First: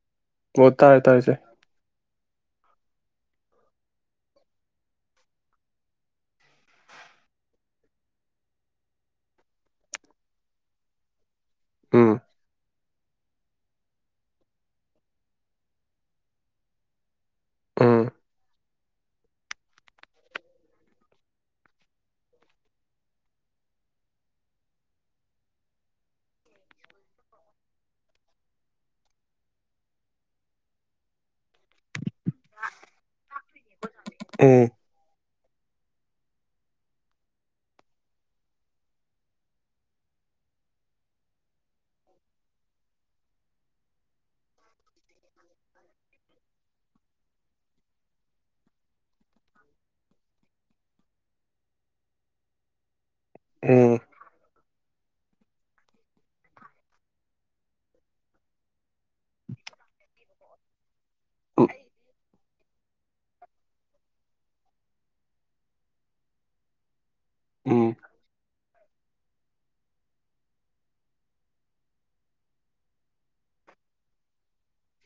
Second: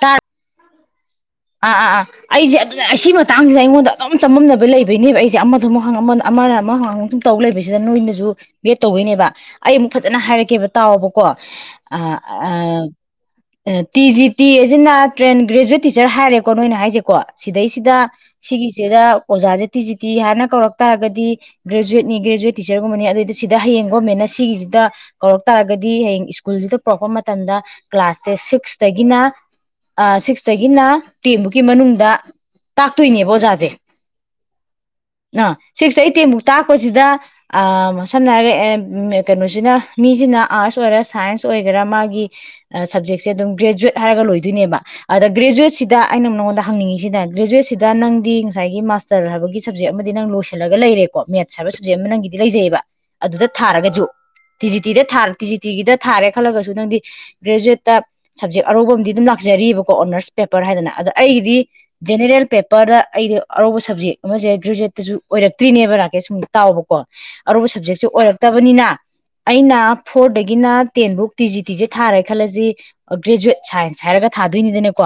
ꯇꯥꯔ ꯍꯣ ꯇꯥꯔꯦ ꯇꯥꯔꯦ ꯆꯦ ꯑꯥ ꯑꯥ ꯑꯥ ꯑꯩꯁꯦ ꯑꯗꯨꯅꯦ ꯁꯤ ꯃꯇꯥꯡꯁꯤꯗ ꯑꯩꯉꯣꯟꯗ ꯑꯗꯨꯝ ꯆꯃꯝꯅꯕ ꯂꯩꯕꯩꯅꯦꯕ ꯑꯩꯁꯦ ꯑꯃꯗꯃꯨꯛ ꯍꯪ ꯑꯃꯗ ꯑꯃꯅ ꯑꯃ ꯍꯪꯉꯥꯡꯕ ꯁꯝ ꯇꯧ ꯂꯩꯕꯁꯤꯗ ꯅꯣꯏꯅꯁꯨ ꯕꯦꯠ ꯇꯧꯕꯩꯅꯦꯕ ꯑꯩ ꯑꯃꯨꯛ ꯐꯖꯅ ꯍꯥꯏꯔꯛꯀꯦꯕ ꯇꯥꯎꯑꯣꯕꯀꯣ ꯑ ꯎꯝ ꯑ ꯇꯤ ꯖꯤ ꯇꯤ ꯑꯦꯁꯤꯅ ꯇꯔꯦ꯭ꯟ ꯒ꯭ꯔꯦꯖꯨꯋꯦꯠ ꯇꯤ ꯇꯤꯆꯔ ꯍꯥꯏꯔꯦꯀꯣ ꯅꯣꯏꯅ ꯍꯥꯏꯁꯦꯀꯣ ꯎꯝ ꯁꯤꯗꯩꯁꯤꯗ ꯁꯤꯒꯤꯁꯤꯗ ꯑꯣꯖꯥꯁꯦ ꯇꯤꯖꯤ ꯇꯤ ꯍꯥꯏꯅ ꯀꯧꯔꯛ ꯇꯥꯔꯒꯗꯤ ꯒ꯭ꯔꯦꯖꯨꯋꯦꯠꯅꯤ ꯒ꯭ꯔꯦꯖꯨꯋꯦꯠ ꯇꯤꯆꯔꯒꯨꯝꯕꯅꯤ ꯑꯗꯨꯏꯗꯤ ꯁꯤꯗ ꯍꯌꯦꯡ ꯒꯣꯔꯃꯦꯟꯅ ꯁꯤꯒꯤꯁꯤꯗ ꯀꯧꯔꯛ ꯇꯥꯔꯒꯗꯤ ꯍꯌꯦꯡ ꯁ꯭ꯀꯨꯜꯁꯤꯗ ꯀꯧꯔꯛꯄ ꯃꯇꯝꯗ ꯀ꯭ꯂꯥꯁꯁꯦ ꯁꯤꯛꯁꯇꯒꯤꯅ ꯁꯤꯛꯁꯇꯩ ꯅ ꯇꯦꯟꯕꯨꯀꯤ ꯃꯅꯨꯡꯗ ꯇꯥꯛꯇꯣꯏꯅꯦꯕ ꯑꯣꯖꯥꯁꯦ ꯎꯝ ꯑ ꯁꯤꯛꯁꯇꯩ ꯇꯦꯟꯐꯕꯨꯛ ꯇꯥꯛꯄꯁꯤꯗ ꯁꯝꯅ ꯍꯥꯏꯔꯦ ꯀꯩꯅꯣꯁꯤꯅ ꯃꯤꯁꯤꯅ ꯑꯥꯔꯠꯁ ꯑꯣꯏꯒꯦꯔꯥ ꯁꯥꯏꯟꯁ ꯑꯣꯏꯒꯦꯔꯥ ꯃꯥꯒꯤ ꯁꯞꯖꯦꯛꯁꯦ ꯑꯗꯨꯝ ꯒ꯭ꯔꯦꯖꯨꯋꯦꯠ ꯍꯥꯏꯔꯒ ꯂꯣꯏꯗꯣꯏꯅꯦꯕ ꯑꯗ ꯒ꯭ꯔꯦꯖꯨꯋꯦꯠꯁꯤꯗ ꯑꯩꯅ ꯅꯉꯣꯟꯗ ꯍꯪꯅꯤꯡꯉꯤꯁꯤꯅ ꯒ꯭ꯔꯦꯖꯨꯋꯦꯠꯁꯤꯗ ꯅꯪꯗꯤ ꯉꯁꯥꯏꯒꯤ ꯃꯥꯁꯇꯔ ꯍꯥꯏꯕꯒꯤ ꯁꯞꯖꯦꯛ ꯑꯃꯗꯤ ꯅꯪ ꯂꯣꯏꯁꯤꯜꯂꯒ ꯂꯩꯔꯦꯀꯣ ꯃꯦꯠꯁ ꯍꯥꯏꯕ ꯁꯕꯖꯦꯛ ꯑꯃ ꯅꯪꯒꯤꯗꯤ ꯂꯩꯖꯩꯑꯦꯕ ꯑꯗꯨꯗ ꯎꯝ ꯊꯥꯔꯒꯁꯨ ꯇꯤ ꯖꯤ ꯇꯤꯗ ꯊꯥ ꯇꯤ ꯖꯤ ꯇꯤꯒꯤꯗ ꯊꯥꯔꯦ ꯈꯜꯂꯒꯁꯨ ꯅꯪꯗꯤ ꯒ꯭ꯔꯦꯖꯨꯋꯦꯠꯇ ꯁꯞꯖꯦꯛ ꯑꯔꯧꯕ ꯑꯃꯗꯤꯝ ꯑꯗꯨꯝ ꯂꯥꯛꯆꯔꯤꯑꯕꯀꯣ ꯑꯣꯅꯔꯁ ꯄꯦꯄꯔ ꯍꯥꯏꯗꯅ ꯑꯗꯣ ꯑꯩꯒꯤꯗꯤ ꯎꯝ ꯖꯦꯅꯦꯔꯦꯜ ꯄꯦꯄꯔꯗ ꯑꯩꯗꯤ ꯑꯔꯧꯕ ꯁꯕꯖꯦꯛ ꯑꯃꯁꯦ ꯒ꯭ꯔꯦꯖꯨꯋꯦꯠꯇꯁꯨ ꯑꯣꯏꯔꯛꯇ꯭ꯔꯤꯅꯦꯕ ꯔꯥꯀꯦꯁ ꯁꯨꯝ ꯇꯥꯎꯕꯀꯣ ꯑꯔꯧꯕ ꯎꯝ ꯁꯕꯖꯦꯛꯁꯦ ꯑꯣꯏꯔꯛ ꯐꯠꯇꯕꯅꯤꯅ ꯑꯩꯅ ꯐꯣꯔꯗꯒꯤꯅ ꯇꯦꯟꯐꯧ ꯇꯤ ꯖꯤ ꯇꯤꯁꯦ ꯊꯥꯔꯦ ꯈꯜꯂꯁꯤ ꯒ꯭ꯔꯦꯖꯨꯋꯦꯠ ꯁꯥꯏꯟꯁ ꯍꯥꯏꯔꯒ ꯊꯥꯗꯣꯏꯅꯤꯗꯅꯀꯣ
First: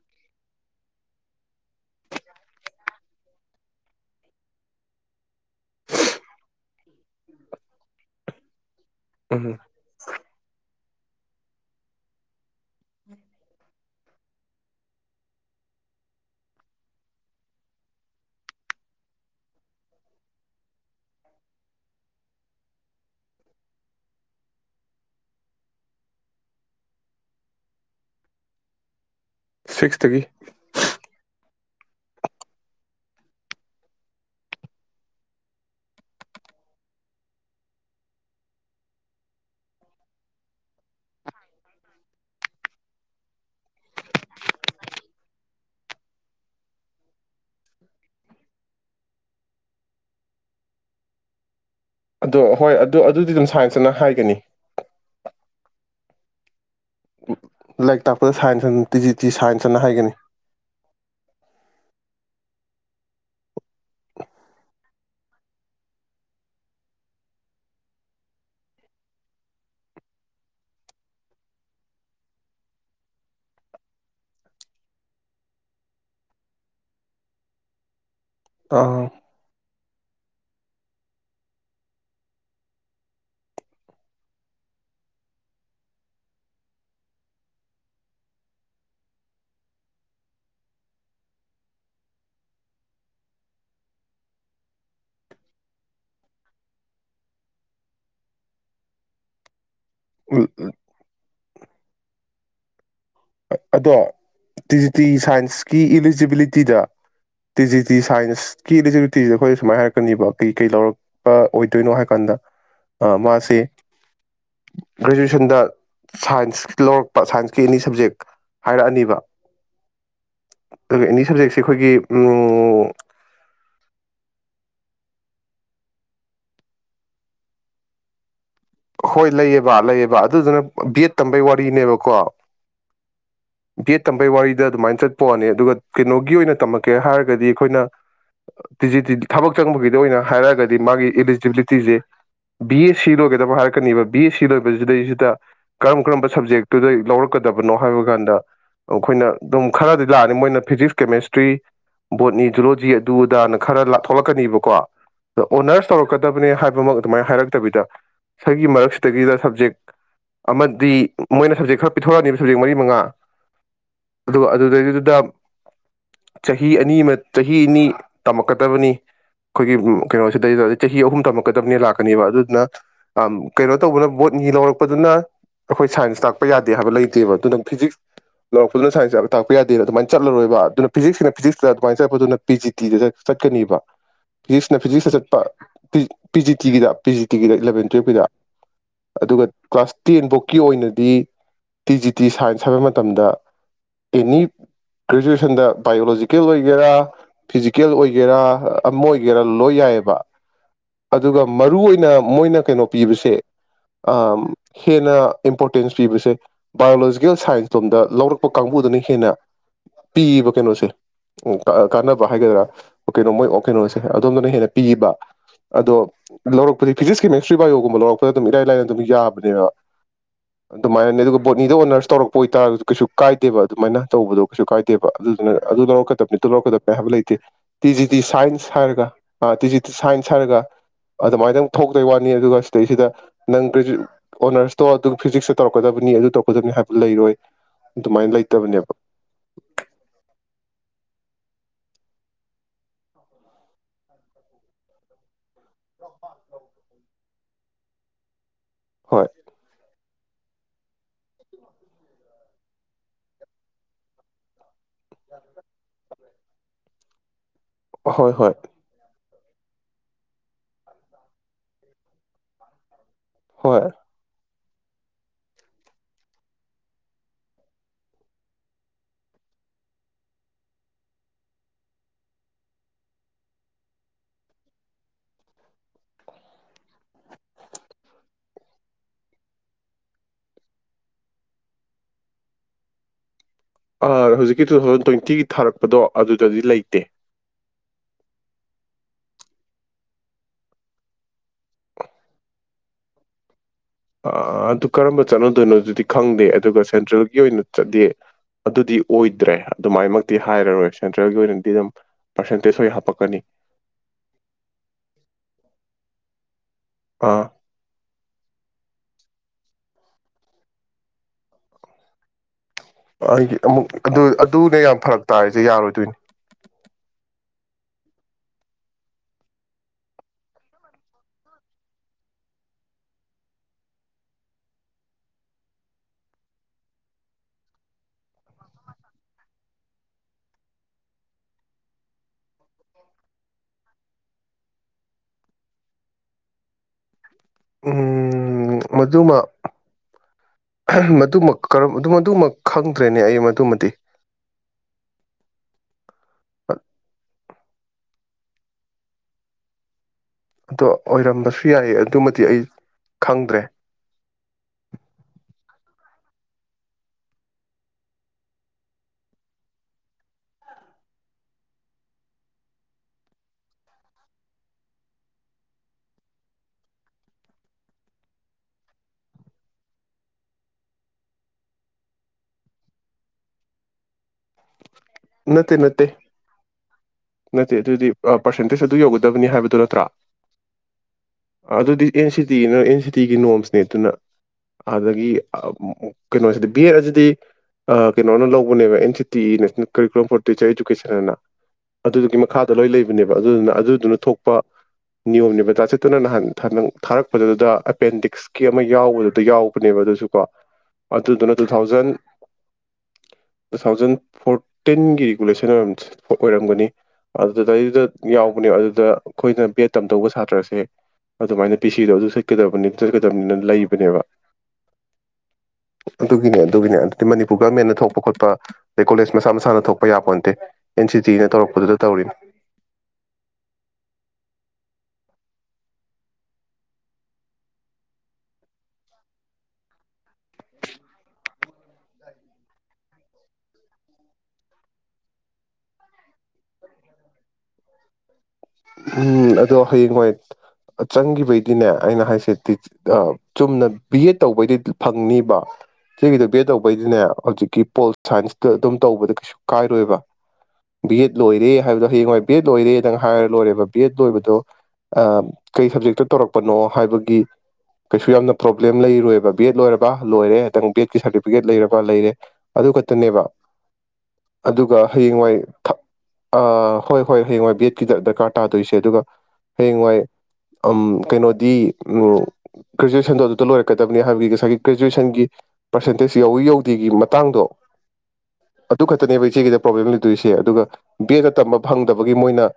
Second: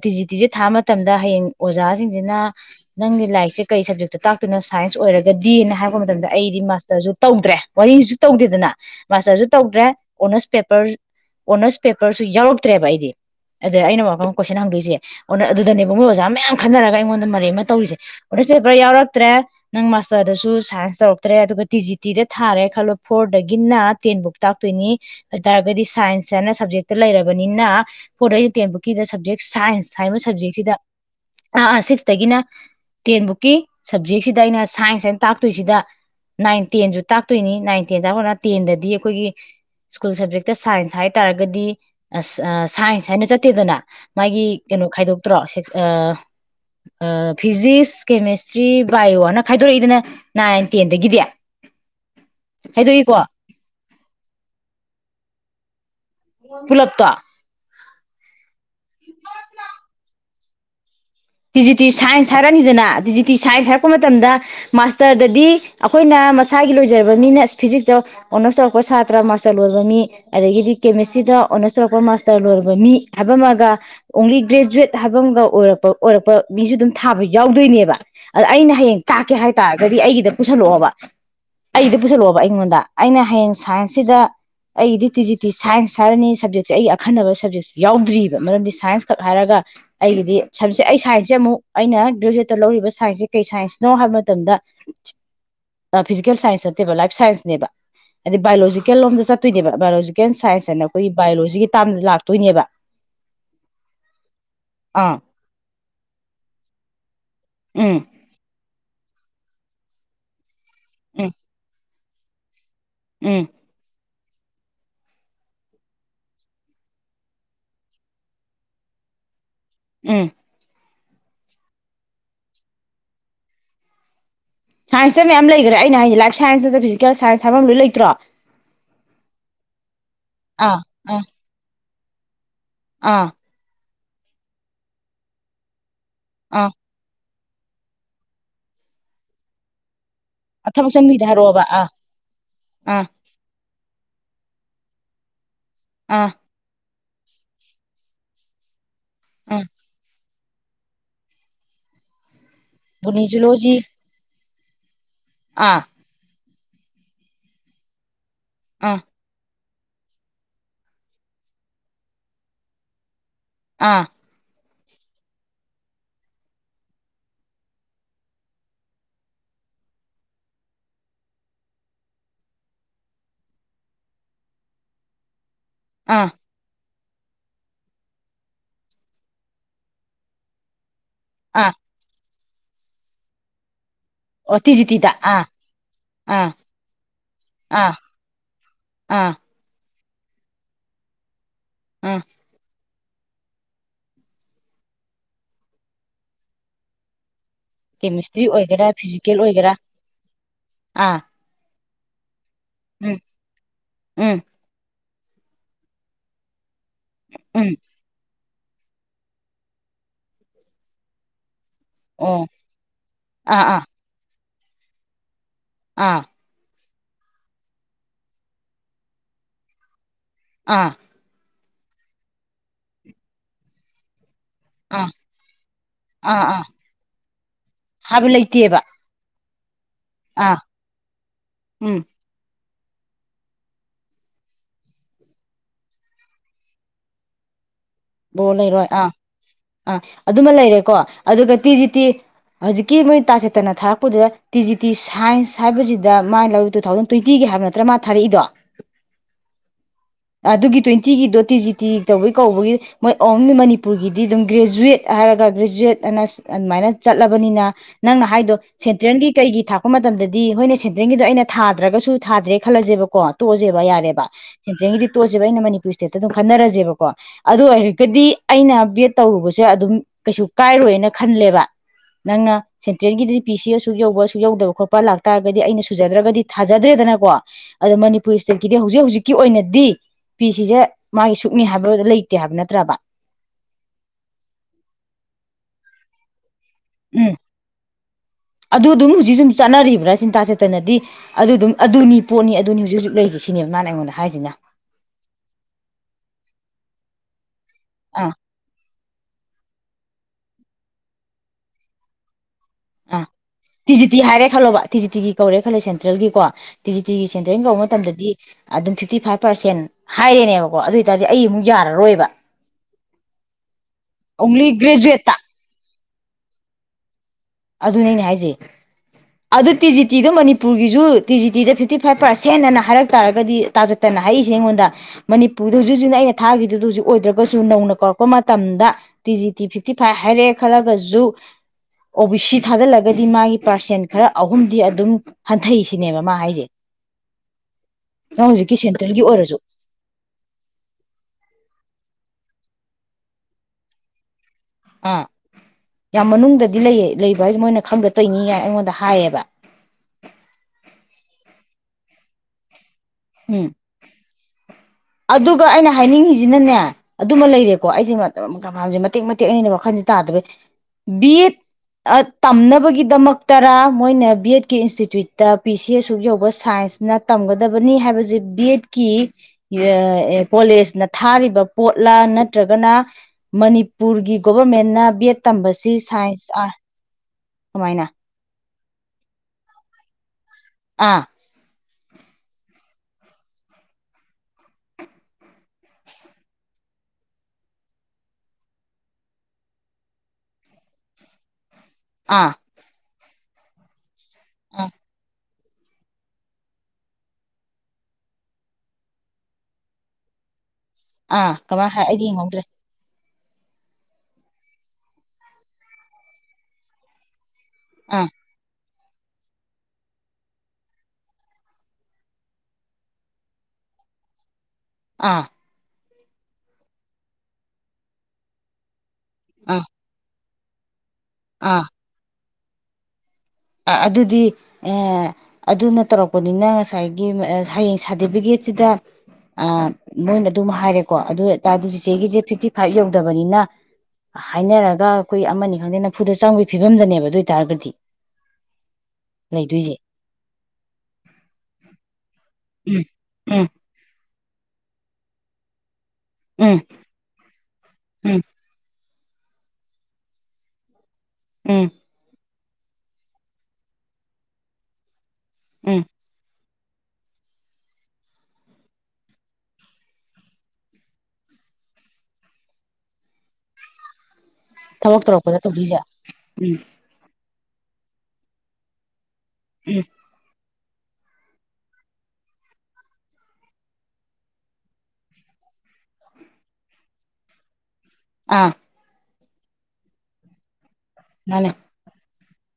ꯇꯤ ꯖꯤ ꯇꯤꯁꯦ ꯊꯥ ꯃꯇꯝꯗ ꯍꯌꯦꯡ ꯑꯣꯖꯥꯁꯤꯡꯁꯤꯅ ꯅꯪꯒꯤ ꯂꯥꯏꯔꯤꯛꯁꯦ ꯀꯔꯤ ꯁꯕꯖꯦꯛꯇ ꯇꯥꯛꯇꯣꯏꯅꯣ ꯁꯥꯏꯟꯁ ꯑꯣꯏꯔꯒꯗꯤꯅ ꯍꯥꯏꯔꯛꯄ ꯃꯇꯝꯗ ꯑꯩꯗꯤ ꯃꯥꯁꯇꯔꯁꯨ ꯇꯧꯗ꯭ꯔꯦ ꯋꯥꯔꯤꯁꯨ ꯇꯧꯗꯦꯗꯅ ꯃꯥꯁꯇꯔꯁꯨ ꯎꯝ ꯇꯧꯗ꯭ꯔꯦ ꯑꯣꯅꯔꯁ ꯄꯦꯄꯔ ꯑꯣꯅꯔꯁ ꯄꯦꯄꯔꯁꯨ ꯌꯥꯎꯔꯛꯇ꯭ꯔꯦꯕ ꯑꯩꯗꯤ ꯑꯗ ꯑꯩꯅ ꯋꯥꯐꯝ ꯀꯣꯏꯁꯟ ꯍꯪꯗꯣꯏꯁꯦ ꯑꯗꯨꯗꯅꯦꯕ ꯃꯣꯏ ꯑꯣꯖꯥ ꯃꯌꯥꯝ ꯈꯅꯔꯒ ꯑꯩꯉꯣꯟꯗ ꯃꯔꯩ ꯑꯃ ꯇꯧꯔꯤꯁꯦ ꯑꯣꯅꯁ ꯄꯦꯄꯔ ꯌꯥꯎꯔꯛꯇ꯭ꯔꯦ ꯅꯪ ꯃꯥꯁꯇꯔꯗꯁꯨ ꯁꯥꯏꯟꯁ ꯇꯧꯔꯛꯇ꯭ꯔꯦ ꯑꯗꯨꯒ ꯇꯤ ꯖꯤ ꯇꯤꯗ ꯊꯥꯔꯦ ꯈꯜꯂꯣ ꯐꯣꯔꯗꯒꯤꯅ ꯇꯦꯟ ꯕꯨꯛ ꯇꯥꯛꯇꯣꯏꯅꯤ ꯑꯗꯨ ꯑꯣꯏꯇꯔꯒꯗꯤ ꯁꯥꯏꯟꯁ ꯍꯥꯏꯅ ꯁꯕꯖꯦꯛꯇ ꯂꯩꯔꯕꯅꯤꯅ ꯐꯣꯔꯗꯒꯤ ꯇꯦꯟꯕꯨꯛꯀꯤꯗ [unintelligible] ꯁꯥꯏꯟꯁ ꯍꯥꯏꯕ ꯁꯤꯛꯁꯇꯒꯤ ꯁꯕꯖꯦꯛꯁꯤꯗ ꯑꯥ ꯑꯥ ꯁꯤꯛꯁꯇꯒꯤꯅ ꯇꯦꯟꯕꯨꯛꯀꯤ ꯁꯞꯖꯦꯛꯁꯤꯗ ꯑꯩꯅ ꯁꯥꯏꯟꯁ ꯍꯥꯏꯅ ꯇꯥꯛꯇꯣꯏꯁꯤꯗ ꯅꯥꯏꯟ ꯇꯦꯟꯁꯨ ꯇꯥꯛꯇꯣꯏꯅꯤ ꯅꯥꯏꯟ ꯇꯦꯟ ꯇꯥꯛꯈꯄꯅ ꯇꯦꯟꯗꯗꯤ ꯑꯩꯈꯣꯏꯒꯤ ꯁ꯭ꯀꯨꯜ ꯁꯕꯖꯦꯛꯇ ꯁꯥꯏꯟꯁ ꯍꯥꯏ ꯇꯥꯔꯒꯗꯤ ꯑꯁ ꯁꯥꯏꯟꯁ ꯍꯥꯏꯅ ꯆꯠꯇꯦꯗꯅ ꯃꯥꯒꯤ ꯀꯩꯅꯣ ꯈꯥꯏꯗꯣꯛꯇ꯭ꯔꯣ ꯐꯤꯖꯤꯛꯁ ꯀꯦꯃꯦꯁꯇ꯭ꯔꯤ ꯕꯥꯏꯑꯣ ꯍꯥꯏꯅ ꯈꯥꯏꯗꯣꯔꯛꯏꯗꯅ ꯅꯥꯏꯟ ꯇꯦꯟꯗꯒꯤꯗꯤ ꯑꯗꯣ ꯍꯣꯏ ꯑꯗꯨ ꯍꯥꯏꯗꯣꯛꯏꯀꯣ ꯑꯗꯨꯗꯤ ꯑꯗꯨꯝ ꯁꯥꯏꯟꯁꯇꯅ ꯍꯥꯏꯒꯅꯤ ꯄꯨꯂꯞꯇꯣ ꯂꯥꯏꯔꯤꯛ ꯇꯥꯛꯄꯗ ꯁꯥꯏꯟꯁ ꯑꯗꯨꯝ ꯇꯤ ꯖꯤ ꯇꯤ ꯁꯥꯏꯟꯁ ꯑꯅ ꯍꯥꯏꯒꯅꯤ ꯇꯤ ꯖꯤ ꯇꯤ ꯁꯥꯏꯟꯁ ꯍꯥꯏꯔꯛꯑꯅꯤꯗꯅ ꯇꯤꯖꯤ ꯇꯤ ꯁꯥꯏꯟꯁ ꯍꯥꯏꯔꯛꯄ ꯃꯇꯝꯗ ꯃꯥꯁꯇꯔꯗꯗꯤ ꯑꯩꯈꯣꯏꯅ ꯃꯁꯥꯒꯤ ꯂꯣꯏꯖꯔꯕ ꯃꯤꯅ ꯐꯤꯖꯤꯛꯁꯇ ꯑꯣꯅꯔꯁ ꯇꯧꯔꯛꯄ ꯁꯥꯇ꯭ꯔ ꯃꯥꯁꯇꯔ ꯂꯣꯏꯔꯕ ꯃꯤ ꯑꯗꯒꯤꯗꯤ ꯀꯦꯃꯦꯁꯇ꯭ꯔꯤꯗ ꯑꯣꯅꯔꯁ ꯇꯧꯔꯛꯄ ꯃꯥꯁꯇꯔ ꯂꯣꯏꯔꯕ ꯃꯤ ꯍꯥꯏꯕ ꯑꯃꯒ ꯑꯣꯡꯂꯤ ꯒ꯭ꯔꯦꯖꯨꯋꯦꯠ ꯍꯥꯏꯕ ꯑꯃꯒ ꯑꯣꯏꯔꯛꯄ ꯑꯣꯏꯔꯛꯄ ꯃꯤꯁꯨ ꯑꯗꯨꯝ ꯊꯥꯕ ꯌꯥꯎꯗꯣꯏꯅꯦꯕ ꯑꯗ ꯑꯩꯅ ꯍꯌꯦꯡ ꯑꯥ ꯇꯥꯛꯀꯦ ꯍꯥꯏꯇꯥꯔ ꯑꯗꯤ ꯑꯩꯒꯤꯗ ꯄꯨꯁꯜꯂꯛꯑꯣꯕ ꯑꯩꯗ ꯄꯨꯁꯜꯂꯛꯑꯣꯕ ꯑꯩꯉꯣꯟꯗ ꯑꯩꯅ ꯍꯌꯦꯡ ꯁꯥꯏꯟꯁꯁꯤꯗ ꯑꯩꯒꯤꯗꯤ ꯇꯤ ꯖꯤ ꯇꯤ ꯁꯥꯏꯟꯁ ꯍꯥꯏꯔꯅꯤ ꯁꯞꯖꯦꯛꯁꯦ ꯑꯩꯒꯤ ꯑꯈꯟꯅꯕ ꯁꯞꯖꯦꯛꯁꯨ ꯌꯥꯎꯗ꯭ꯔꯤꯕꯑꯔꯤꯕ ꯃꯔꯝꯗꯤ ꯁꯥꯏꯟꯁ ꯈꯛ ꯍꯥꯏꯔꯒ ꯑꯩꯒꯤꯗꯤ ꯁꯥꯏꯟꯁꯦ ꯑꯩ ꯁꯥꯏꯟꯁꯁꯦ ꯑꯃꯨꯛ ꯑꯩꯅ ꯒ꯭ꯔꯦꯖꯨꯌꯦꯠꯇ ꯂꯧꯔꯤꯕ ꯁꯥꯏꯟꯁꯁꯦ ꯀꯔꯤ ꯁꯥꯏꯟꯁꯅꯣ ꯍꯥꯏꯕ ꯃꯇꯝꯗ ꯐꯤꯖꯤꯀꯦꯜ ꯁꯥꯏꯟꯁ ꯅꯠꯇꯦꯕ ꯂꯥꯏꯐ ꯁꯥꯏꯟꯁꯅꯦꯕ ꯑꯗꯩ ꯕꯥꯏꯑꯣꯂꯣꯖꯤꯀꯦꯜ ꯂꯣꯝꯗ ꯆꯠꯇꯣꯏꯅꯦꯕ ꯕꯥꯏꯑꯣꯂꯣꯖꯤꯀꯦꯜ ꯁꯥꯏꯟꯁ ꯍꯥꯏꯅ ꯑꯩꯈꯣꯏꯒꯤ ꯕꯥꯏꯑꯣꯂꯣꯖꯤꯒꯤ ꯇꯥꯝꯗ ꯂꯥꯛꯇꯣꯏꯅꯦꯕ ꯑꯗꯣ ꯇꯤ ꯖꯤ ꯇꯤ ꯑꯥ ꯁꯥꯏꯟꯁ ꯇꯤ ꯏꯂꯤꯖꯤꯕꯤꯂꯤꯇꯤꯗ ꯇꯤ ꯖꯤ ꯇꯤ ꯎꯝ ꯁꯥꯏꯟꯁꯀꯤꯗꯤ ꯌꯨ ꯇꯤꯁꯦ ꯑꯩꯈꯣꯏ ꯁꯨꯃꯥꯏꯍꯥꯔꯛꯀꯅꯤꯕ ꯀꯩ ꯎꯝ ꯂꯧꯔꯛꯄ ꯑꯣꯏꯗꯣꯏꯅꯣ ꯍꯥꯏ ꯀꯟꯗ ꯑ ꯎꯝ ꯃꯥꯁꯤ ꯒ꯭ꯔꯦꯖꯨꯋꯦꯁꯟꯗ ꯁꯥꯏꯟꯁ ꯂꯧꯔꯛꯄ ꯁꯥꯏꯟꯁꯀꯤ ꯑꯦꯅꯤ ꯁꯕꯖꯦꯛ ꯍꯥꯏꯔꯛꯑꯅꯤꯕ ꯎꯝ ꯑꯗꯨꯒ ꯑꯦꯅꯤ ꯁꯕꯖꯦꯛꯁꯦ ꯑꯩꯈꯣꯏꯒꯤ ꯎꯝ ꯁꯥꯏꯟꯁꯇ ꯃꯌꯥꯝ ꯂꯩꯈ꯭ꯔꯦ ꯑꯩꯅ ꯍꯥꯏꯁꯤꯅꯦ ꯂꯥꯏꯐ ꯁꯥꯏꯟꯁ ꯅꯠꯇ꯭ꯔ ꯐꯤꯖꯤꯀꯦꯜ ꯁꯥꯏꯟꯁ ꯍꯥꯏꯕ ꯑꯃ ꯂꯣꯏ ꯂꯩꯇ꯭ꯔꯣ ꯍꯣꯏ ꯂꯩꯑꯕ ꯂꯩꯑꯕ ꯑꯗꯨꯗꯨꯅ ꯑꯥ ꯕꯤꯌꯦꯠ ꯑꯥ ꯇꯝꯕꯩ ꯋꯥꯔꯤꯅꯦꯕ ꯀꯣ ꯑꯥ ꯕꯤꯌꯦꯠ ꯇꯝꯕꯩ ꯋꯥꯔꯤꯗ ꯑꯗꯨꯃꯥꯏꯅ ꯆꯠꯄꯋꯥꯅꯤ ꯑꯗꯨꯒ ꯀꯩꯅꯣꯒꯤ ꯑꯣꯏꯅ ꯑꯥ ꯇꯝꯃꯛꯀꯦ ꯍꯥꯏꯔꯒꯗꯤ ꯑꯩꯈꯣꯏꯅ ꯇꯤ ꯖꯤ ꯇꯤꯗ ꯊꯕꯛ ꯆꯪꯕꯒꯤꯗ ꯑꯣꯏꯅ ꯍꯥꯏꯔꯒꯗꯤ ꯊꯕꯛ ꯃꯥꯒꯤ ꯆꯪꯕꯤꯗ ꯍꯥꯏꯔꯛꯑꯣꯕ ꯑꯥ ꯏꯂꯤꯖꯤꯕꯤꯂꯤꯇꯤꯁꯦ ꯕꯤ ꯑꯦ ꯑꯥ ꯁꯤ ꯂꯣꯏꯒꯗꯕ ꯍꯥꯏꯔ ꯕ ꯕꯤ ꯑꯦꯁ ꯁꯤ ꯂꯣꯏꯕꯁꯤꯗꯩꯁꯤꯗ ꯀꯔꯝ ꯀꯔꯝꯕ ꯑꯥ ꯁꯕꯖꯦꯛꯇꯨꯗꯩ ꯂꯧꯔꯛꯀꯗꯕꯅꯣ ꯍꯥꯏꯕ ꯀꯥꯟꯗ ꯑꯩꯈꯣꯏꯅ ꯑꯥ ꯑꯗꯨꯝ ꯈꯔꯗꯤ ꯂꯥꯛꯑꯅꯤ ꯃꯣꯏꯅ ꯐꯤꯖꯤꯛꯁ ꯀꯦꯃꯦꯁꯇ꯭ꯔꯤ ꯕꯣꯠꯅꯤ ꯖꯨꯂꯣꯖꯤ ꯑꯗꯨ ꯕꯣꯅꯤ ꯑꯗꯥꯅ ꯖꯨꯂꯣꯖꯤ ꯈꯔ ꯂꯥꯛ ꯊꯣꯛꯂꯛꯀꯅꯤꯕ ꯀꯣ ꯑꯗꯣ ꯑꯥ ꯑꯣꯅꯔꯁ ꯇꯧꯔꯛꯀꯗꯕꯅꯦ ꯍꯥꯏꯕ ꯑꯗꯨꯃꯛ ꯑꯗꯨꯃꯥꯏꯅ ꯍꯥꯏꯔꯛꯇꯕꯤꯗ ꯁꯩꯒꯤ ꯑꯥ ꯃꯔꯛꯁꯤꯗꯒꯤꯗ ꯁꯞꯖꯦꯛ ꯑꯃꯗꯤ ꯃꯣꯏꯅ ꯁꯞꯖꯦꯛ ꯈꯔ ꯄꯤꯊꯣꯔꯛꯑꯅꯤꯕ ꯁꯕꯖꯦꯛ ꯃꯔꯤ ꯃꯉꯥ ꯑꯥ ꯑꯗꯨꯒ ꯑꯗꯨꯗꯩ ꯑꯗꯨꯗ ꯆꯍꯤ ꯑꯅꯤꯃ ꯆꯍꯤ ꯑꯅꯤ ꯇꯝꯃꯛꯀꯗꯕꯅꯤ ꯑꯩꯈꯣꯏꯒꯤ ꯀꯩꯅꯣꯁꯤꯗꯩꯗ ꯆꯍꯤ ꯑꯍꯨꯝ ꯇꯝꯃꯛꯀꯗꯕꯅꯤ ꯂꯥꯛꯀꯅꯤꯕ ꯑꯗꯨꯗꯨꯅ ꯑꯝ ꯀꯩꯅꯣ ꯇꯧꯕꯅ ꯕꯣꯠꯅꯤ ꯂꯧꯔꯛꯄꯗꯅ ꯑꯩꯈꯣꯏ ꯁꯥꯏꯟꯁ ꯑꯥ ꯇꯥꯛꯄ ꯌꯥꯗꯦ ꯍꯥꯏꯕ ꯂꯩ ꯇꯦꯕ ꯑꯗꯨ ꯅꯪ ꯐꯤꯖꯤꯛꯁ ꯂꯧꯔꯛꯄꯗꯨꯅꯥ ꯁꯥꯏꯟꯁ ꯇꯥꯛꯄ ꯌꯥꯗꯦꯅ ꯑꯗꯨꯃꯥꯏꯅ ꯆꯠꯂꯔꯣꯏꯕ ꯑꯗꯨꯅ ꯐꯤꯖꯤꯛꯁꯤꯅ ꯐꯤꯖꯤꯛꯁꯇ ꯑꯥ ꯑꯗꯨꯃꯥꯏꯅ ꯆꯠꯄ ꯗꯨꯅ P G ꯇꯤꯗ ꯆꯠꯀꯅꯤꯕ O T ꯐꯤꯖꯤꯛꯁꯅ G ꯇꯤꯗ ꯐꯤꯖꯤꯛꯁꯇ ꯆꯠꯄ ꯑꯥ ꯄꯤ ꯄꯤ ꯑꯥ ꯖꯤ ꯇꯤꯒꯤꯗ ꯄꯤ ꯖꯤ ꯇꯤꯒꯤꯗ ꯏꯂꯚꯦꯟ ꯑꯥ ꯌꯨ ꯄꯤꯗ ꯑꯥ ꯑꯗꯨꯒ ꯀ꯭ꯂꯥꯁ ꯇꯦꯟꯕꯥꯎꯀꯤ ꯑꯣꯏꯅꯗꯤ ꯇꯤ ꯖꯤ ꯑꯥ ꯇꯤ ꯁꯥꯏꯟꯁ ꯍꯥꯏꯕ ꯑꯃ ꯃꯇꯝꯗ ꯑꯦꯅꯤ ꯒ꯭ꯔꯦꯖꯨꯑꯦꯁꯟꯗ ꯕꯥꯏꯑꯣꯂꯣꯖꯤꯀꯦꯜ ꯑꯣꯏꯒꯦꯔꯥ ꯐꯤꯖꯤꯀꯦꯜ ꯑꯣꯏꯒꯦꯔꯥ ꯑꯃ ꯑꯣꯏꯒꯦꯔꯥ ꯂꯣꯏ ꯌꯥꯏꯌꯦꯕ ꯑꯥ ꯑꯗꯨꯒ ꯃꯔꯨ ꯑꯣꯏ ꯅ ꯃꯣꯏꯅ ꯀꯩ ꯎꯝ ꯄꯤꯕꯁꯦ ꯎꯝ ꯑꯝ ꯍꯦꯟꯅ ꯏꯝꯄꯣꯔꯇꯦꯟꯁ ꯄꯤꯕꯁꯦ ꯕꯥꯏꯑꯣꯂꯣꯖꯤꯀꯦꯜ ꯎꯝ ꯁꯥꯏꯟꯁꯂꯣꯝꯗ ꯂꯧꯔꯛ ꯀꯥꯡꯕꯨꯗꯅ ꯍꯦꯟꯅ ꯄꯤꯌꯦꯕ ꯀꯩꯅꯣꯁꯦ ꯑꯣ ꯑ ꯀꯥꯟꯅꯕ ꯑꯣ ꯍꯥꯏꯒꯗ꯭ꯔꯥ ꯀꯩꯅꯣ ꯃꯣꯏ ꯑꯥ ꯑꯣ ꯑꯥ ꯀꯩꯅꯣꯁꯦ ꯑꯗꯣꯝꯗꯅ ꯍꯦꯟꯅ ꯄꯤꯕ ꯑꯗꯣ ꯑꯥ ꯂꯧꯔꯛ ꯄꯗꯤ ꯐꯤꯖꯛꯁ ꯀꯦꯃꯦꯁ ꯁꯤ ꯕꯥꯏꯑꯣ ꯒꯨꯝꯕꯥ ꯂꯧꯔꯛꯄꯗꯥ ꯑꯗꯨꯝ ꯏꯔꯥꯏ ꯂꯥꯏꯅ ꯑꯗꯨꯝ ꯌꯥꯕꯅꯦꯕ ꯑꯥ ꯑꯗꯨꯃꯥꯌꯅꯦ ꯑꯗꯨ ꯕꯣꯠꯅꯤꯗ ꯑꯣꯅꯔꯁ ꯇꯧꯔꯛꯄ ꯑꯣꯏꯇꯥꯔꯁꯨ ꯀꯩꯁꯨ ꯀꯥꯏꯗꯦꯕ ꯑꯗꯨꯃꯥꯏꯅ ꯇꯧꯕꯗꯣ ꯀꯩꯁꯨ ꯑꯥ ꯀꯥꯏꯗꯦꯕ ꯑꯗꯨꯗꯨꯅ ꯑꯗꯨ ꯂꯧꯔꯛꯀꯗꯕꯅꯤ ꯑꯥ ꯑꯗꯨ ꯑꯥ ꯂꯧꯔꯛꯀꯗꯕꯅꯤ ꯍꯥꯏꯕ ꯂꯩꯇꯦ ꯇꯤ ꯖꯤ ꯇꯤ ꯍꯥꯏꯕ ꯁꯥꯏꯟꯁ ꯂꯩꯇꯦꯕ ꯍꯥꯏꯔꯒ ꯑ ꯇꯤ ꯖꯤ ꯁꯥꯏꯟꯁ ꯑꯥ ꯍꯥꯏꯔꯒ ꯑꯗꯨꯃꯥꯏꯇꯪ ꯎꯝ ꯊꯣꯛꯇꯩꯋꯥꯅꯤ ꯑꯗꯨꯒ ꯁꯤꯗꯩꯁꯤꯗ ꯅꯪ ꯒ꯭ꯔꯦꯖ ꯑꯣꯅꯔꯁꯇꯣ ꯑꯗꯨ ꯐꯤꯖꯤꯛꯁꯇ ꯇꯧꯔꯛꯀꯗꯕꯅꯤ ꯑꯗꯨ ꯇꯧꯔꯛꯀꯗꯕꯅꯤ ꯍꯥꯏꯕ ꯂꯩꯔꯣꯏ ꯑꯗꯨꯃꯥꯏꯅ ꯕꯣꯔ ꯂꯩꯔꯣꯏ ꯂꯩꯇꯕꯅꯦꯕ ꯑꯥ ꯑꯥ ꯑꯗꯨꯃ ꯂꯩꯔꯦꯀꯣ ꯑꯗꯨꯒ ꯇꯤ ꯖꯤ ꯇꯤ ꯍꯧꯖꯤꯛꯀꯤ ꯃꯣꯏ ꯇꯥ ꯆꯦꯇꯟ ꯅ ꯊꯥꯔꯛꯄꯗꯨꯗ ꯇꯤ ꯖꯤ ꯇꯤ ꯁꯥꯏꯟꯁ ꯍꯥꯏꯕꯁꯤꯗ ꯃꯅꯥ ꯂꯧꯔꯤꯗꯣ ꯇꯨ ꯊꯥꯎꯖꯟ ꯇ꯭ꯋꯦꯟꯇꯤꯒꯤ ꯍꯥꯏꯕ ꯅꯠꯇ꯭ꯔꯥ ꯃꯥ ꯊꯥꯔꯛꯏꯗꯣ ꯍꯣꯏ ꯑꯗꯨꯒꯤ ꯇ꯭ꯋꯦꯟꯇꯤꯒꯤꯗꯣ ꯇꯤ ꯖꯤ ꯇꯤ ꯇꯧꯕꯩ ꯀꯧꯕꯩ ꯃꯣꯏ ꯑꯣꯡꯂꯤ ꯃꯅꯤꯄꯨꯔꯒꯤꯗꯤ ꯑꯗꯨꯝ ꯒ꯭ꯔꯦꯖꯨꯋꯦꯠ ꯍꯥꯏꯔꯒꯥ ꯒꯔ꯭ꯦꯖꯨꯋꯦꯠ ꯑꯅꯥ ꯑꯗꯨꯃꯥꯏꯅ ꯆꯠꯂꯕꯅꯤꯅ ꯅꯪꯅ ꯍꯣꯏ ꯍꯣꯏ ꯍꯥꯏꯗꯣ ꯁꯦꯟꯇ꯭ꯔꯦꯜꯒꯤ ꯀꯩꯒꯤ ꯊꯥꯛꯄ ꯃꯇꯝꯗꯗꯤ ꯍꯣꯏꯅꯦ ꯁꯦꯟꯠꯔꯦꯜꯒꯤꯗꯤ ꯑꯩꯅ ꯊꯥꯗ꯭ꯔꯒꯁꯨ ꯊꯥꯗ꯭ꯔꯦ ꯈꯟꯂꯥꯁꯦꯕꯥ ꯀꯣ ꯇꯣꯛ ꯑꯁꯦꯕꯥ ꯍꯣꯏ ꯌꯔꯦꯕꯥ ꯁꯦꯟꯇ꯭ꯔꯦꯜꯒꯤꯗꯤ ꯇꯣꯀꯑꯁꯦꯕ ꯑꯩꯅ ꯃꯅꯤꯄꯨꯔ ꯏꯁꯇꯦꯠꯇ ꯑꯗꯨꯝ ꯈꯟꯅꯔꯁꯦꯕꯀꯣ ꯑꯗꯨ ꯑꯣꯏ ꯀꯗꯤ ꯑꯩꯅ ꯕꯦꯠ ꯇꯧꯔꯨꯕꯁꯦ ꯑꯗꯨꯝ ꯀꯩꯁꯨ ꯀꯥꯏꯔꯣꯏꯅ ꯈꯜꯂꯦꯕ ꯅꯪꯅ ꯁꯦꯟꯠꯔꯦꯜꯒꯤꯗꯤ ꯄꯤ ꯁꯤ ꯑꯁꯨ ꯌꯧꯕ ꯑꯁꯨ ꯌꯧꯗꯕ ꯈꯣꯠꯄ ꯂꯥꯛꯇꯥꯥꯔꯒꯗꯤ ꯑꯩꯅ ꯁꯨꯖꯗ꯭ꯔꯒꯗꯤꯥ ꯊꯥ ꯖꯗ꯭ꯔꯦꯗꯅꯀꯣ ꯑꯗꯨ ꯃꯅꯤꯄꯨꯔ ꯏꯁ ꯆꯠꯈꯤꯗꯦ ꯍꯧꯖꯤꯛ ꯍꯧꯖꯤꯛꯀꯤ ꯑꯣꯏꯅꯗꯤ ꯄꯤ ꯁꯤ ꯁꯦ ꯃꯥꯒꯤ ꯁꯨꯛꯅꯤ ꯍꯥꯏꯕ ꯂꯩꯇꯦ ꯍꯥꯏꯕ ꯅꯠꯇ ꯇ꯭ꯔꯕ ꯑ ꯍꯧꯖꯤꯛꯀꯤ ꯇꯨ ꯊꯥꯎꯖꯟ ꯇꯋꯦꯟ ꯇꯤꯒꯤ ꯊꯥꯔꯛꯄꯗꯣ ꯑꯗꯨ ꯗꯗꯤ ꯂꯩꯇꯦ ꯎꯝ ꯑꯗꯨ ꯗꯨꯝ ꯍꯧꯖꯤꯛ ꯁꯨꯝ ꯆꯠꯅꯔꯤꯕ꯭ꯔꯥ ꯆꯤꯅꯤ ꯇꯥ ꯆꯦꯇꯟꯅꯗꯤ ꯑꯗꯨ ꯑꯗꯨꯝ ꯑꯗꯨꯅꯤ ꯄꯣꯠꯅꯤ ꯑꯗꯨꯅꯤ ꯍꯧꯖꯤꯛ ꯍꯧꯖꯤꯛ ꯂꯩꯔꯤ ꯁꯤꯅꯦꯕ ꯃꯥꯅ ꯑꯩꯉꯣꯟꯗ ꯑꯥ ꯍꯥꯏꯁꯤꯅ ꯑꯥ ꯑꯗꯨ ꯀꯔꯝꯕ ꯆꯠꯅꯗꯣꯏꯅꯣ ꯑꯗꯨꯗꯤ ꯈꯪꯗꯦ ꯑꯗꯨꯒ ꯁꯦꯟꯇ꯭ꯔꯦꯜꯒꯤ ꯑꯣꯏꯅ ꯆꯗꯦ ꯑꯥ ꯑꯗꯨꯗꯤ ꯑꯣꯏꯗ꯭ꯔꯦ ꯑꯗꯨꯃꯥꯏꯃꯛꯇꯤ ꯍꯥꯏꯔꯔꯣꯏ ꯁꯦꯟꯇ꯭ꯔꯦꯜꯒꯤ ꯑꯣꯏꯅꯗꯤ ꯑꯗꯨꯝ ꯄꯔꯁꯦꯟ ꯑꯥ ꯇꯤꯖꯤ ꯇꯤ ꯍꯥꯏꯔꯦ ꯈꯜꯂꯣꯕ ꯇꯤꯖꯤꯇꯤꯒꯤ ꯀꯧꯔꯦ ꯈꯜꯂꯦ ꯁꯦꯟꯇ꯭ꯔꯦꯜꯒꯤ ꯀꯣ ꯇꯤꯖꯤ ꯇꯤꯒꯤ ꯑꯥ ꯁꯦꯟꯇꯔꯦꯜꯒꯤ ꯀꯧꯕ ꯃꯇꯝꯗꯗꯤ ꯑꯗꯨꯝ ꯐꯤꯞꯇꯤ ꯐꯥꯏꯚ ꯄꯥꯔꯁꯦꯟ ꯍꯥꯏꯔꯦꯅꯦꯕꯀꯣ ꯑꯗꯨ ꯑꯣꯏ ꯇꯥꯔꯗꯤ ꯑꯩ ꯑꯃꯨꯛ ꯌꯥꯔꯔꯣꯏꯑꯕ ꯑꯥ ꯑꯩꯒꯤ ꯑꯃꯨꯛ ꯑꯗꯨ ꯑꯗꯨꯅꯦ ꯌꯥꯝ ꯐꯔꯛ ꯒ꯭ꯔꯦꯖꯨꯋꯦꯠꯇ ꯇꯥꯔꯤꯁꯦ ꯌꯥꯔꯣꯏꯗꯣꯏꯅꯤ ꯑꯗꯨꯅꯦ ꯑꯩꯅ ꯍꯥꯏꯁꯦ ꯑꯗꯨ ꯇꯤ ꯖꯤ ꯇꯤꯗꯨ ꯃꯅꯤꯄꯨꯔꯒꯤꯁꯨ ꯇꯤꯖꯤ ꯇꯤꯗ ꯐꯤꯞꯇꯤ ꯐꯥꯏꯚ ꯄꯥꯔꯁꯦꯟ ꯑꯅ ꯍꯥꯏꯔꯛ ꯇꯥꯔꯒꯗꯤ ꯇꯥꯖꯠꯇꯅ ꯍꯥꯏꯁꯦ ꯑꯩꯉꯣꯟꯗ ꯃꯅꯤꯄꯨꯔꯗ ꯍꯧꯖꯤꯛ ꯍꯧꯖꯤꯛꯅ ꯑꯩꯅ ꯊꯥꯒꯤꯗꯨꯗꯨ ꯍꯧꯖꯤꯛ ꯑꯣꯏꯗ꯭ꯔꯒꯁꯨ ꯅꯧꯅ ꯀꯧꯔꯛꯄ ꯃꯇꯝꯗ T G T fifty five ꯍꯥꯏꯔꯛꯑꯦ ꯈꯜꯂꯒꯖꯨ ꯑꯣ ꯕꯤ ꯁꯤ ꯊꯥꯖꯤꯜꯂꯒꯗꯤ ꯃꯥꯒꯤ ꯄꯥꯔꯁꯦꯟ ꯈꯔ ꯑꯍꯨꯝꯗꯤ ꯑꯗꯨꯝ ꯍꯟꯊꯩꯁꯤꯅꯦꯕ ꯃꯥ ꯍꯥꯏꯁꯦ ꯅꯪ ꯍꯧꯖꯤꯛꯀꯤ ꯎꯝ ꯁꯦꯟꯇ꯭ꯔꯦꯜꯒꯤ ꯃꯗꯨꯃ ꯑꯣꯏꯔꯁꯨ ꯃꯗꯨꯃ ꯀꯔꯝ ꯑꯗꯨꯝ ꯑꯗꯨꯃꯛ ꯈꯪꯗ꯭ꯔꯦꯅꯦ ꯑꯩ ꯃꯗꯨꯃꯗꯤ ꯑꯥ ꯌꯥꯝ ꯃꯅꯨꯡꯗꯗꯤ ꯂꯩꯌꯦ ꯂꯩꯕ ꯍꯥꯏꯁꯦ ꯃꯣꯏꯅ ꯈꯪꯕ ꯇꯣꯏꯅꯤ ꯌꯥꯏ ꯑꯩꯉꯣꯟꯗ ꯍꯥꯏꯌꯦꯕ ꯑꯗꯣ ꯑꯣꯏꯔꯝꯕꯁꯨ ꯌꯥꯏꯑ ꯑꯗꯨꯃꯗꯤ ꯑꯩ ꯈꯪꯗ꯭ꯔꯦ ꯎꯝ ꯑꯗꯨꯒ ꯑꯩꯅ ꯍꯥꯏꯅꯤꯡꯉꯤꯁꯤꯅꯅꯦ ꯑꯗꯨꯃ ꯂꯩꯔꯦꯀꯣ ꯑꯩꯁꯤꯃ ꯑꯗꯨ ꯀꯟꯐꯥꯔꯝ ꯃꯇꯦꯛ ꯃꯇꯦꯛ ꯑꯩꯅ ꯋꯥꯈꯜꯁꯦ ꯇꯥꯗꯕ ꯕꯤꯑꯦꯗ ꯇꯝꯅꯕꯒꯤꯗꯃꯛꯇꯔꯥ ꯃꯣꯏꯅ ꯕꯦꯠꯀꯤ ꯏꯟꯁꯇꯤꯇ꯭ꯌꯨꯠꯇ ꯄꯤ ꯁꯤ ꯑꯁꯨꯛ ꯌꯧꯕ ꯁꯥꯏꯟꯁꯅ ꯇꯝꯒꯗꯕꯅꯤ ꯍꯥꯏꯕ ꯍꯨꯖꯤꯛ ꯕꯤ ꯑꯦꯠꯀꯤ ꯀꯣꯂꯦꯖꯅ ꯊꯥꯔꯤꯕ ꯄꯣꯠꯂꯥ ꯅꯠꯇ꯭ꯔꯒꯅ ꯃꯅꯤꯄꯨꯔꯒꯤ ꯒꯣꯕꯔꯃꯦꯟꯅ ꯕꯦꯠ ꯅꯠꯇꯦ ꯇꯝꯕꯁꯤ ꯅꯠꯇꯦ ꯁꯥꯏꯟꯁ ꯑꯥꯔ ꯅꯠꯇꯦ ꯑꯗꯨꯗꯤ ꯄꯥꯔꯁꯦꯟꯇꯦꯖ ꯑꯗꯨ ꯌꯧꯒꯗꯕꯅꯤ ꯍꯥꯏꯕꯗꯨ ꯅꯠꯇ꯭ꯔꯥ ꯑꯥ ꯑꯗꯨꯗꯤ ꯑꯦꯟ ꯁꯤ ꯇꯤꯅ ꯑꯦꯟ ꯁꯤ ꯇꯤꯒꯤ ꯅꯣꯝꯁꯅꯦ ꯑꯗꯨꯅ ꯑꯗꯒꯤ ꯑꯥꯥ ꯀꯩꯅꯣꯁꯤꯗꯤ ꯕꯦꯠ ꯑꯁꯤꯗꯤ ꯀꯩꯅꯣꯅ ꯂꯧꯕꯅꯦꯕ N C T national curriculum for teacher ꯏꯗꯨꯀꯦꯁꯟꯅ ꯑꯗꯨꯗꯨꯒꯤ ꯑꯥ ꯃꯈꯥꯗ ꯂꯣꯏ ꯂꯩ ꯅꯦꯕ ꯑꯗꯨꯗꯨꯅ ꯑꯗꯨꯗꯨꯅ ꯊꯣꯛ ꯄ ꯑꯥ ꯅꯤꯌꯣꯝꯅꯦꯕ ꯆꯆꯥ ꯆꯠꯇꯨꯅ ꯅꯍꯥꯟ ꯊꯥꯔꯛꯄꯗꯨꯗꯨꯗ ꯑꯦꯄꯦꯟꯗꯤꯛꯁꯀꯤ ꯑꯃ ꯌꯥꯎꯕꯗꯨꯗ ꯌꯥꯎꯕꯅꯦꯕ ꯑꯗꯨꯁꯨ ꯀꯣ ꯑꯥ ꯑꯗꯨꯗꯨꯅ ꯇꯨ ꯀꯃ ꯍꯥꯏ ꯊꯥꯎꯖꯟ ꯑꯩꯗꯤ ꯌꯦꯡꯍꯧꯗ꯭ꯔꯦ ꯇꯨ ꯊꯥꯎꯖꯟ ꯐꯣꯔꯇꯤꯟꯒꯤ ꯔꯤꯒꯨꯂꯦꯁꯟ ꯑꯣꯏꯔꯝꯒꯅꯤ ꯑ ꯑꯗꯨꯗꯩꯗꯨꯗ ꯑꯥ ꯌꯥꯎꯕꯅꯦ ꯑꯗꯨ ꯑꯗꯨꯗ ꯑꯩꯈꯣꯏꯅ ꯕꯦꯠ ꯇꯝ ꯗꯧꯕ ꯁꯥꯇ꯭ꯔꯁꯦ ꯑꯗꯨꯃꯥꯏꯅ ꯄꯤꯁꯤꯗꯣ ꯑꯗꯨ ꯆꯠꯀꯗꯕꯅꯤ ꯆꯠꯀꯗꯕꯅꯤꯅ ꯂꯩꯕꯅꯦꯕ ꯑꯥ ꯑꯗꯨꯒꯤꯅꯦ ꯑꯗꯨꯒꯤꯅꯦ ꯑꯗꯨꯗꯤ ꯃꯅꯤꯄꯨꯔ ꯒꯃꯦꯟꯅ ꯊꯣꯛꯄ ꯈꯣꯠꯄ ꯩ ꯀꯣꯂꯁ ꯃꯁꯥ ꯃꯁꯥꯅ ꯑꯥ ꯊꯣꯛꯄ ꯌꯥꯄꯣꯟꯇꯦ ꯑꯦꯟꯁꯤ ꯇꯤꯗ ꯇ ꯑꯗꯨꯗ ꯇꯧꯔꯤꯅꯤ ꯑ ꯑꯗꯨꯗꯤ ꯑꯗꯨꯅ ꯇꯧꯔꯛꯄꯅꯤꯅ ꯉꯁꯥꯏꯒꯤ ꯍꯌꯦꯡ ꯁꯥꯔꯇꯤꯐꯤꯀꯦꯠꯁꯤꯗ ꯃꯣꯏꯅ ꯑꯗꯨꯝ ꯍꯥꯏꯔꯦꯀꯣ ꯑꯗꯨ ꯑꯣꯏ ꯇꯔꯗꯤ ꯆꯤꯆꯦꯒꯤꯁꯦ ꯐꯤꯐꯇꯤ ꯐꯥꯏꯞ ꯌꯧꯗꯕꯅꯤꯅ ꯍꯥꯏꯅꯔꯒ ꯑꯩꯈꯣꯏ ꯑꯃꯅꯤ ꯈꯪꯗꯦ ꯅꯐꯨꯗ ꯆꯪꯕꯒꯤ ꯐꯤꯕꯝꯗꯅꯦꯕ ꯑꯗꯨ ꯑꯣꯏ ꯇꯔꯒꯗꯤ ꯎꯝ ꯑꯗꯣ ꯍꯌꯦꯡꯋꯥꯏ ꯆꯪꯈꯤꯕꯩꯗꯤꯅꯦ ꯑꯩꯅ ꯍꯥꯏꯁꯦ ꯎꯝ ꯎꯝ ꯆꯨꯝꯅ ꯕꯤ ꯑꯦꯗ ꯇꯧꯕꯩꯗꯤ ꯐꯪꯅꯤ ꯐ ꯁꯤꯒꯤꯗꯣ ꯕꯤ ꯑꯦ ꯎꯝ ꯇꯧꯕꯩꯁꯤꯅꯦ ꯍꯧꯖꯤꯛꯀꯤ ꯄꯣꯜ ꯎꯝ ꯁꯥꯏꯟꯁꯇ ꯑꯗꯨꯝ ꯇꯧꯕꯗ ꯀꯩꯁꯨ ꯀꯥꯏꯔꯣꯏꯕ ꯕꯤꯑꯦꯠ ꯂꯣꯏꯔꯦ ꯎꯝ ꯍꯥꯏꯕꯗꯣ ꯍꯌꯦꯡꯋꯥꯏ ꯕꯤꯌꯦꯠ ꯂꯣꯏꯔꯦꯗꯪ ꯍꯥꯏꯔ ꯂꯣꯏꯔꯦꯕ ꯕꯤꯑꯦꯠ ꯂꯣꯏꯕꯗꯣ ꯑꯥ ꯀꯩ ꯎꯝ ꯁꯞꯖꯦꯛꯇ ꯇꯧꯔꯛ ꯄꯅꯣ ꯍꯥꯏꯕꯒꯤ ꯀꯩꯁꯨ ꯌꯥꯝꯅ ꯄꯔꯣꯕ꯭ꯂꯦꯝ ꯂꯩꯔꯣꯏꯕ ꯕꯦꯠ ꯂꯣꯏꯔꯕ ꯂꯣꯏꯔꯦ ꯇꯪ ꯕꯦꯠꯀꯤ ꯁꯥꯔꯇꯤꯐꯤꯀꯦꯠ ꯂꯩꯔꯕ ꯂꯩꯔꯦ ꯑꯗꯨ ꯈꯛꯇꯅꯦꯕ ꯑꯗꯨꯒ ꯊꯕꯛ ꯍꯌꯦꯡꯋꯥꯏ ꯇꯧꯔꯛꯄꯗ ꯊ ꯇꯧꯗꯣꯏꯁꯦ ꯎꯝ ꯑꯥ ꯍꯣꯏ ꯍꯣꯏ ꯍꯌꯦꯡꯋꯥꯏ ꯕꯤꯑꯦꯠꯀꯤꯗ ꯗ ꯀꯥ ꯇꯥꯗꯣꯏꯁꯦ ꯑꯗꯨꯒ ꯍꯌꯦꯡ ꯎꯝ ꯋꯥꯏ ꯑꯝ ꯀꯩꯅꯣꯗꯤ ꯎ ꯒ꯭ꯔꯦꯖꯨ꯭ꯋꯦꯁꯟꯗꯣ ꯑꯗꯨꯗ ꯂꯣꯏꯔꯛꯀꯗꯕꯅꯤ ꯍꯥꯏꯕꯒꯤ ꯉꯁꯥꯏꯒꯤ ꯒ꯭ꯔꯦꯖꯨ꯭ꯋꯦꯁꯟꯒꯤ ꯄꯔꯁꯦꯟꯇꯦꯖ ꯌꯧꯋꯤ ꯌꯧꯗꯦꯒꯤ ꯃꯇꯥꯡꯗꯣ ꯑꯥ ꯑꯗꯨ ꯈꯛꯇꯅꯦꯕ ꯁꯤꯒꯤꯗ ꯄ꯭ꯔꯣꯕ꯭ꯂꯦꯝ ꯂꯩꯇꯣꯏꯁꯦ ꯑꯗꯨꯒ ꯕꯦꯗ ꯃꯥꯅꯦ ꯇꯝꯕ ꯐꯪꯗꯕ ꯃꯣꯏꯅ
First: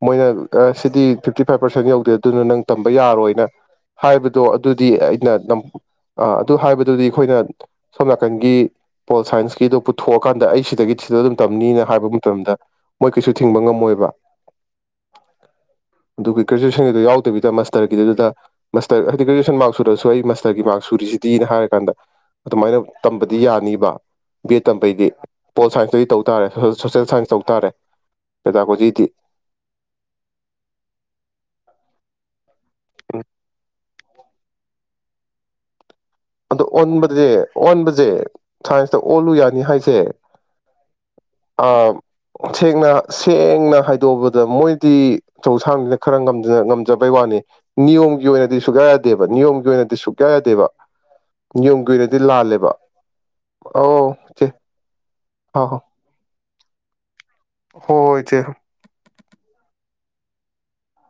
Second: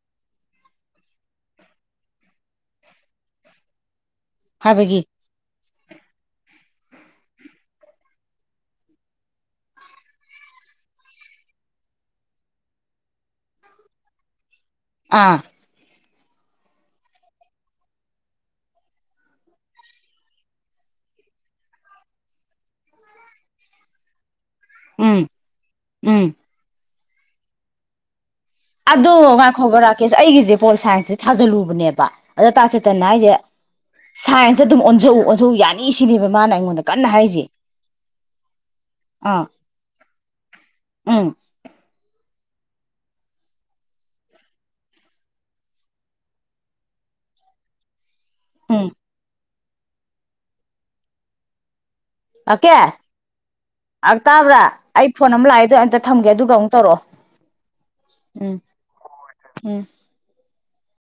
ꯃꯣꯏꯅ ꯑ ꯁꯤꯗꯤ ꯐꯤꯞꯇꯤ ꯐꯥꯏꯞ ꯄꯥꯔꯁꯦꯟ ꯌꯧꯗꯦ ꯑꯗꯨꯅ ꯅꯪ ꯇꯝꯕ ꯌꯥꯔꯣꯏꯅ ꯍꯥꯏꯕꯗꯣ ꯑꯗꯨꯗꯤ ꯍꯥꯏꯕꯒꯤ ꯑꯩꯅ ꯇꯝ ꯑ ꯑꯗꯨ ꯍꯥꯏꯕꯗꯨꯗꯤ ꯑꯩꯈꯣꯏꯅ ꯁꯣꯝ ꯅꯥꯀꯟꯒꯤ ꯄꯣꯜ ꯁꯥꯏꯟꯁꯀꯤꯗꯣ ꯄꯨꯊꯣꯛꯑꯀꯥꯟꯗ ꯑꯩ ꯁꯤꯗꯒꯤ ꯁꯤꯗ ꯑꯗꯨꯝ ꯇꯝꯅꯤꯅ ꯍꯥꯏꯕ ꯃꯇꯝꯗ ꯃꯣꯏ ꯀꯩꯁꯨ ꯊꯤꯡꯕ ꯉꯝꯃꯣꯏꯕ ꯑꯥ ꯑꯗꯨꯒ ꯒ꯭ꯔꯦꯖꯨ꯭ꯌꯦꯁꯟꯒꯤꯗꯨ ꯌꯥꯎꯗꯕꯤꯗ ꯃꯥꯁꯇꯔꯒꯤꯗꯨꯗ ꯃꯥꯁꯇꯔ ꯍꯥꯏꯗꯤ ꯒ꯭ꯔꯦꯖꯨ꯭ꯌꯦꯁꯟ ꯃꯥꯔꯛ ꯁꯨꯗ꯭ꯔꯥꯁꯨ ꯑꯩ ꯃꯥꯁꯇꯔꯒꯤ ꯃꯥꯔꯛ ꯁꯨꯔꯤꯁꯤꯗꯤꯅ ꯍꯥꯏꯔꯀꯥꯟꯗ ꯑꯗꯨꯃꯥꯏꯅ ꯇꯝꯕꯗꯤ ꯌꯥꯅꯤꯕ ꯕꯦ ꯇꯝꯕꯩꯗꯤ ꯎꯝ ꯄꯣꯜ ꯁꯥꯏꯟꯁꯇꯗꯤ ꯇꯧ ꯎꯝ ꯇꯥꯔꯦ ꯗ ꯁꯥꯏꯟ ꯇꯧ ꯇꯥꯔꯦ ꯄꯦꯗꯥꯒꯣꯖꯤꯗꯤ ꯑꯗꯣ ꯉꯥꯏꯈꯣꯕ ꯔ ꯀꯦꯁ ꯑꯩꯒꯤꯁꯦ ꯄꯣꯜ ꯁꯥꯏꯟꯁꯁꯦ ꯊꯥꯖꯤꯜꯂꯨꯕꯅꯦꯕ ꯑꯗ ꯇꯥꯁꯦꯇꯅ ꯍꯥꯏꯖꯦ ꯁꯥꯏꯟꯁꯇ ꯑꯗꯨꯝ ꯑꯣꯟꯖꯧ ꯑꯣꯟꯊꯣꯛꯎ ꯌꯥꯅꯤ ꯁꯤꯅꯦꯕ ꯃꯥꯅ ꯑꯗꯣ ꯑꯩꯉꯣꯟꯗ ꯀꯟꯅ ꯑꯣꯟꯕꯖꯦ ꯍꯥꯏꯔꯤꯁꯦ ꯑꯣꯟꯕꯖꯦ ꯁꯥꯏꯟꯁꯇ ꯑꯣꯜꯂꯨ ꯑꯥ ꯌꯥꯅꯤ ꯍꯥꯏꯁꯦ ꯎꯝ ꯑ ꯁꯦꯡꯅ ꯁꯦꯡꯅ ꯍꯥꯏꯗꯣꯛꯑꯕꯗ ꯃꯣꯏꯗꯤ ꯑꯆꯧ ꯑꯁꯥꯡꯅꯤꯅ ꯈꯔ ꯉꯝꯖ ꯉꯝꯖꯕꯩ ꯋꯥꯅꯤ ꯅꯤꯌꯣꯝ ꯑꯣꯏꯔꯗꯤ ꯁꯨꯛꯌꯥ ꯎꯝ ꯌꯥꯗꯦꯕ ꯅꯤꯌꯣꯝ [unintelligible] ꯁꯨꯛꯌꯥ ꯌꯥꯗꯦꯕ [unintelligible] ꯔꯥꯀꯦꯁ ꯑꯧ ꯑꯪ ꯏꯆꯦ ꯇꯥꯕꯔꯥ ꯑꯩ ꯐꯣꯟ ꯑꯃ ꯂꯥꯛꯑꯦ ꯑꯗꯨ ꯑꯝꯇ ꯊꯝꯒꯦ ꯑꯗꯨꯒ ꯑꯃꯨꯛ ꯇꯧꯔꯛꯑꯣ ꯍꯣ ꯍꯣꯏ ꯏꯆꯦ ꯎꯝ ꯎꯝ